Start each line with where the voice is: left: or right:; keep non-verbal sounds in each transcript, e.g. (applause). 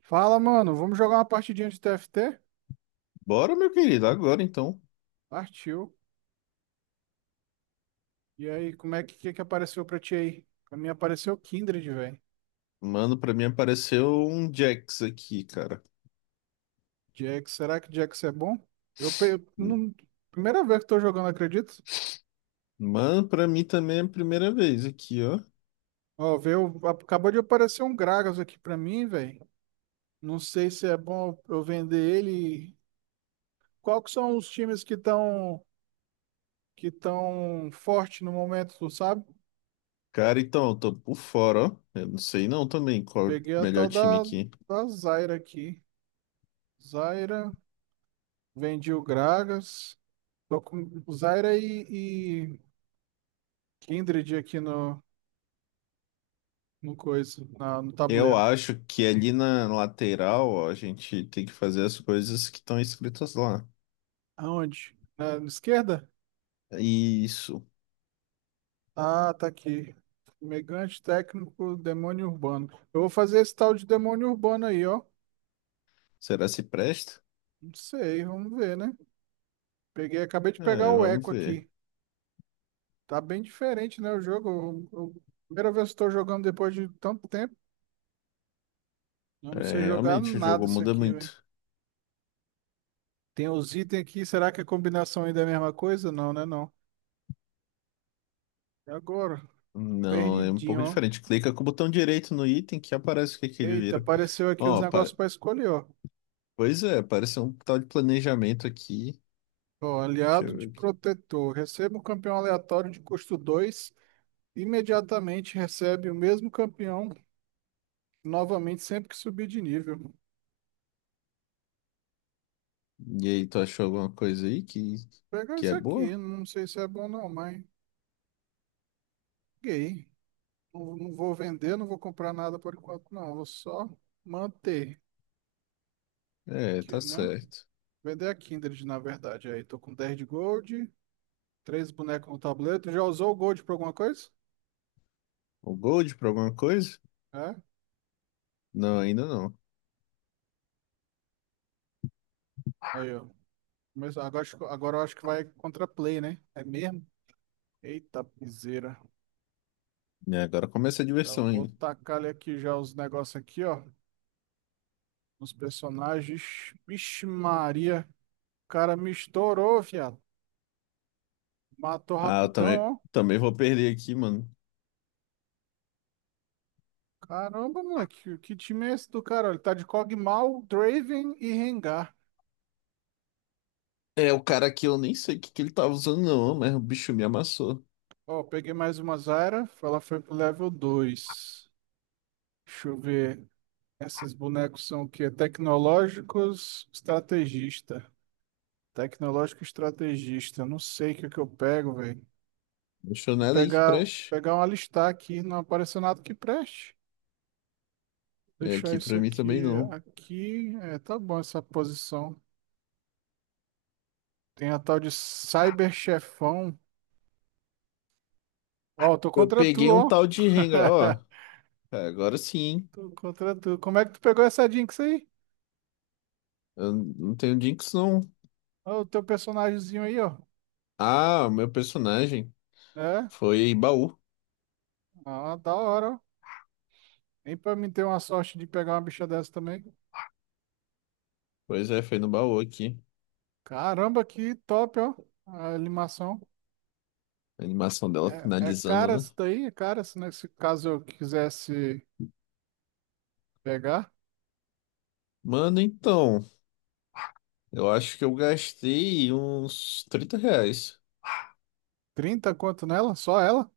right: Fala, mano. Vamos jogar uma partidinha de TFT?
left: Bora, meu querido, agora então.
right: Partiu. E aí, como é que apareceu pra ti aí? Pra mim apareceu o Kindred, velho.
left: Mano, pra mim apareceu um Jax aqui, cara.
right: Jax, será que Jax é bom? Eu, pe- eu não- Primeira vez que tô jogando, acredito.
left: Mano, pra mim também é a primeira vez aqui, ó.
right: Ó, veio, acabou de aparecer um Gragas aqui pra mim, velho. Não sei se é bom eu vender ele. Qual que são os times que estão forte no momento, tu sabe?
left: Cara, então, eu tô por fora, ó. Eu não sei não também qual é o
right: Peguei a
left: melhor
right: tal
left: time
right: da,
left: aqui.
right: da Zyra aqui. Zyra, vendi o Gragas. Tô com o Zyra e Kindred aqui no coisa, no
left: Eu
right: tabuleiro.
left: acho que ali na lateral, ó, a gente tem que fazer as coisas que estão escritas lá.
right: Aonde? Na esquerda?
left: Isso.
right: Ah, tá aqui. Megante técnico, demônio urbano. Eu vou fazer esse tal de demônio urbano aí, ó.
left: Será se presta?
right: Não sei, vamos ver, né? Peguei, acabei de pegar
left: É,
right: o
left: vamos
right: Echo
left: ver.
right: aqui. Tá bem diferente, né, o jogo. Primeira vez que estou jogando depois de tanto tempo. Eu não sei
left: É,
right: jogar
left: realmente, o
right: nada
left: jogo
right: isso
left: muda
right: aqui, velho.
left: muito.
right: Tem os itens aqui, será que a combinação ainda é a mesma coisa? Não, né, não. E agora?
left: Não, é um
right: Perdidinho,
left: pouco
right: ó.
left: diferente. Clica com o botão direito no item que aparece o que que ele
right: Eita,
left: vira.
right: apareceu aqui os
left: Ó, pa-
right: negócios para escolher, ó.
left: Pois é, parece um tal de planejamento aqui.
right: Ó,
left: Deixa
right: aliado
left: eu
right: de
left: ver aqui.
right: protetor. Receba um campeão aleatório de custo 2. Imediatamente recebe o mesmo campeão novamente sempre que subir de nível. Vou
left: E aí, tu achou alguma coisa aí
right: pegar
left: que
right: isso
left: é boa?
right: aqui, não sei se é bom não, mas gay. Não, não vou vender, não vou comprar nada por enquanto, não. Vou só manter,
left: É,
right: que,
left: tá
right: né?
left: certo.
right: Vender a Kindred, na verdade. Aí, tô com 10 de gold, três bonecos no tabuleiro. Tu já usou o gold pra alguma coisa?
left: O Gold pra alguma coisa?
right: É?
left: Não, ainda não.
right: Aí, ó. Mas agora, agora eu acho que vai contra play, né? É mesmo? Eita, piseira.
left: E agora começa a
right: Já
left: diversão
right: vou
left: ainda.
right: tacar aqui já os negócios aqui, ó. Os personagens. Vixe Maria. O cara me estourou, viado. Matou
left: Ah, eu
right: rapidão,
left: também,
right: ó.
left: vou perder aqui, mano.
right: Caramba, moleque. Que time é esse do cara? Ele tá de Kog'Maw, Draven e Rengar.
left: É, o cara aqui eu nem sei o que que ele tava usando, não, mas o bicho me amassou.
right: Ó, peguei mais uma Zyra. Ela foi pro level 2. Deixa eu ver. Esses bonecos são o quê? Tecnológicos, estrategista. Tecnológico estrategista. Não sei o que é que eu pego, velho.
left: Não achou
right: Vou
left: nada aí que
right: pegar,
left: preste.
right: pegar uma listar aqui, não apareceu nada que preste.
left: É,
right: Deixar
left: aqui
right: isso
left: pra mim também
right: aqui,
left: não.
right: aqui. É, tá bom essa posição. Tem a tal de cyberchefão. Ó, tô
left: Eu
right: contra tu,
left: peguei um
right: ó.
left: tal de Rengar, ó.
right: (laughs)
left: É, agora sim, hein?
right: Tô contra tu. Como é que tu pegou essa Jinx aí?
left: Eu não tenho Jinx, não.
right: Ó, o teu personagemzinho aí, ó.
left: Ah, o meu personagem
right: É?
left: foi baú.
right: Ah, da hora, ó. Nem pra mim ter uma sorte de pegar uma bicha dessa também.
left: Pois é, foi no baú aqui.
right: Caramba, que top, ó. A animação.
left: A animação dela
right: É, é
left: finalizando,
right: cara
left: né?
right: isso daí? É cara se nesse caso eu quisesse pegar?
left: Mano, então, eu acho que eu gastei uns R$ 30.
right: 30 quanto nela? Só ela?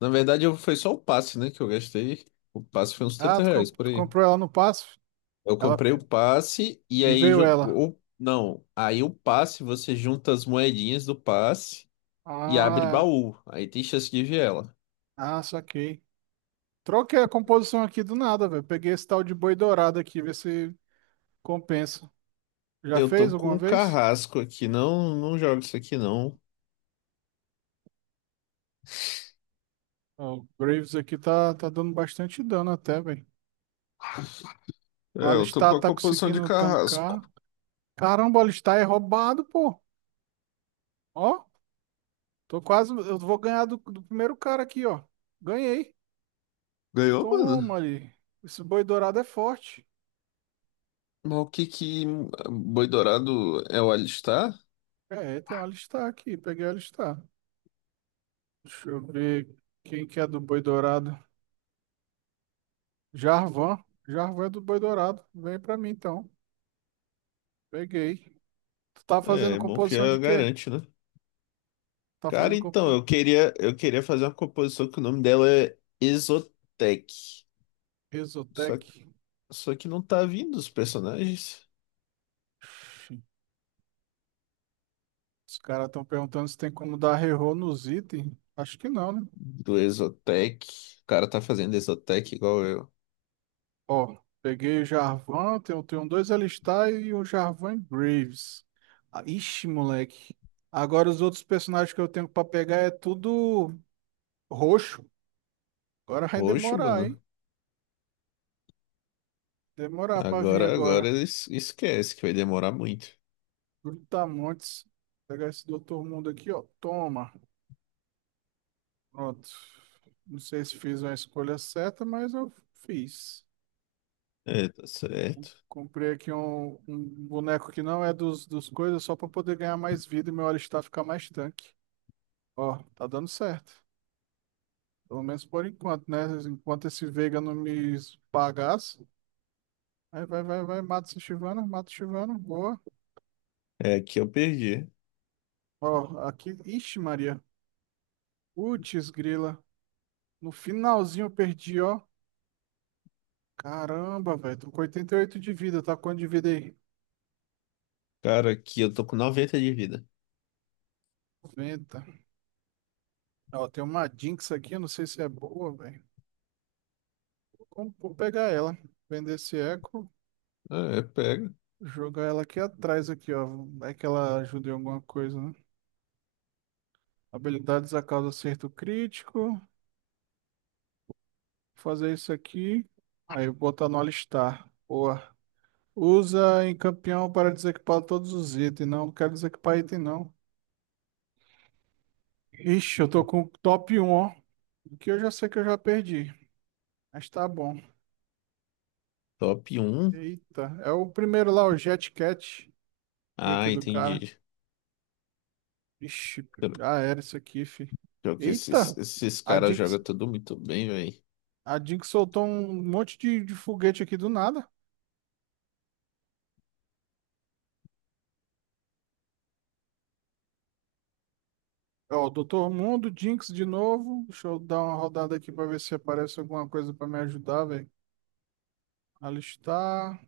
left: Na verdade, foi só o passe, né, que eu gastei. O passe foi uns
right: Ah,
left: 30
right: tu,
left: reais,
right: comp-
left: por
right: tu
left: aí.
right: comprou ela no passo?
left: Eu
right: Ela,
left: comprei o passe e
right: e
left: aí...
right: veio ela.
left: Ou, não, aí o passe, você junta as moedinhas do passe e abre
right: Ah,
left: baú. Aí tem chance de ver ela.
right: ah, saquei. Troquei a composição aqui do nada, velho. Peguei esse tal de boi dourado aqui, ver se compensa. Já
left: Eu
right: fez
left: tô com
right: alguma
left: um
right: vez?
left: carrasco aqui. Não, não jogo isso aqui, não.
right: Ó, o Graves aqui tá dando bastante dano até, velho. O
left: É, eu tô com
right: Alistar
left: a
right: tá
left: composição de
right: conseguindo
left: carrasco.
right: tancar. Caramba, o Alistar é roubado, pô. Ó. Tô quase. Eu vou ganhar do primeiro cara aqui, ó. Ganhei.
left: Ganhou, mano?
right: Toma ali. Esse boi dourado é forte.
left: Mas o que que Boi Dourado é o Alistar?
right: É, tem um alistar aqui. Peguei o alistar. Deixa eu ver quem que é do boi dourado. Jarvan. Jarvan é do boi dourado. Vem pra mim então. Peguei. Tu tá
left: É,
right: fazendo
left: é bom que
right: composição
left: já
right: de quê?
left: garante, né?
right: Tá
left: Cara,
right: fazendo
left: então,
right: compo...
left: eu queria fazer uma composição que o nome dela é Exotec. Só,
right: Exotec.
left: só que não tá vindo os personagens
right: Ixi, os caras estão perguntando se tem como dar reroll nos itens. Acho que não, né?
left: do Exotec. O cara tá fazendo Exotec igual eu.
right: Ó, peguei o Jarvan, tenho 2 Alistar e o Jarvan e Graves. Ah, Ixi, moleque. Agora os outros personagens que eu tenho pra pegar é tudo roxo. Agora vai
left: Roxo,
right: demorar, hein?
left: mano.
right: Demorar pra vir
left: Agora,
right: agora.
left: agora es- esquece que vai demorar muito.
right: Brutamontes. Pegar esse Doutor Mundo aqui, ó. Toma. Pronto. Não sei se fiz uma escolha certa, mas eu fiz.
left: É, tá certo.
right: Comprei aqui um boneco que não é dos coisas, só pra poder ganhar mais vida e meu Alistar ficar mais tanque. Ó, tá dando certo. Pelo menos por enquanto, né? Enquanto esse Veiga não me pagasse. Aí vai, vai, vai, mata esse Chivano, mata o Chivano, boa.
left: É, que eu perdi.
right: Ó, aqui, ixi, Maria. Putz, grila. No finalzinho eu perdi, ó. Caramba, velho, tô com 88 de vida, tá com quanto de vida aí?
left: Cara, aqui eu tô com 90 de vida.
right: 90. Ó, tem uma Jinx aqui, eu não sei se é boa, velho. Como- vou pegar ela, vender esse eco,
left: Ah, é, pega.
right: jogar ela aqui atrás, aqui, ó. Vai que ela ajuda em alguma coisa, né? Habilidades a causa acerto crítico. Fazer isso aqui. Aí eu botar no alistar. Boa. Usa em campeão para desequipar todos os itens. Não, não quero desequipar item, não. Ixi, eu tô com o top um ó. Que eu já sei que eu já perdi. Mas tá bom.
left: Top um.
right: Eita, é o primeiro lá, o Jet Cat. Nick
left: Ah,
right: do cara.
left: entendi.
right: Ixi, já era isso aqui, fi.
left: Pior que esses,
right: Eita!
left: esses
right: A
left: caras
right: Jinx,
left: jogam tudo muito bem, velho.
right: a Jinx soltou um monte de foguete aqui do nada. Ó, o Doutor Mundo, Jinx de novo. Deixa eu dar uma rodada aqui pra ver se aparece alguma coisa pra me ajudar, velho. Alistar.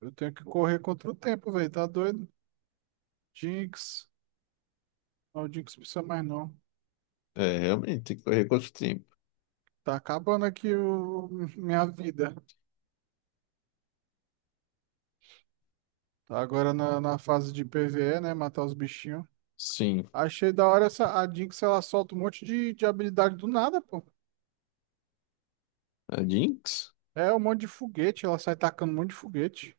right: Eu tenho que correr contra o tempo, velho. Tá doido? Jinx. Não, o Jinx precisa mais não.
left: É, realmente, tem que correr contra o tempo.
right: Tá acabando aqui o... (laughs) minha vida. Tá agora na fase de PvE, né? Matar os bichinhos.
left: Sim.
right: Achei da hora essa. A Jinx, ela solta um monte de habilidade do nada, pô.
left: A Jinx?
right: É um monte de foguete. Ela sai tacando um monte de foguete.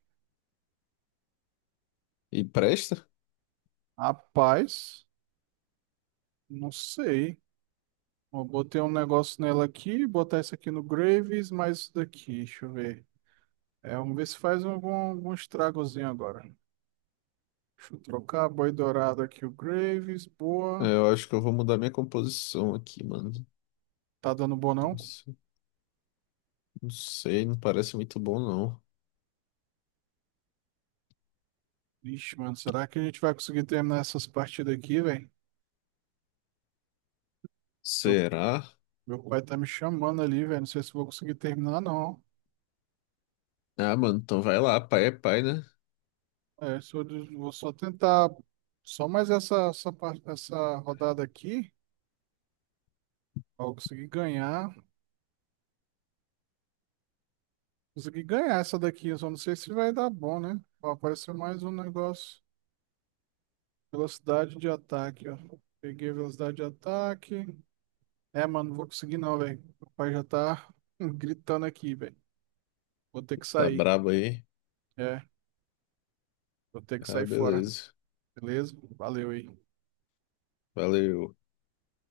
left: E presta?
right: Rapaz, não sei. Eu botei um negócio nela aqui, botar isso aqui no Graves, mais isso daqui, deixa eu ver. É, vamos ver se faz algum estragozinho agora. Deixa eu trocar, boi dourado aqui, o Graves,
left: É,
right: boa.
left: eu acho que eu vou mudar minha composição aqui, mano.
right: Tá dando bom não?
left: Não se- não sei, não parece muito bom, não.
right: Ixi, mano, será que a gente vai conseguir terminar essas partidas aqui, velho? Meu,
left: Será?
right: meu pai tá me chamando ali, velho, não sei se eu vou conseguir terminar não.
left: Ah, mano, então vai lá, pai é pai, né?
right: É, se eu des- vou só tentar, só mais essa rodada aqui, pra eu conseguir ganhar. Consegui ganhar essa daqui, eu só não sei se vai dar bom, né? Ó, apareceu mais um negócio. Velocidade de ataque, ó. Peguei a velocidade de ataque. É, mano, não vou conseguir não, velho. O pai já tá (laughs) gritando aqui, velho. Vou ter que
left: Tá
right: sair.
left: brabo aí.
right: É, vou ter que
left: Ah,
right: sair fora.
left: beleza.
right: Beleza? Valeu aí.
left: Valeu.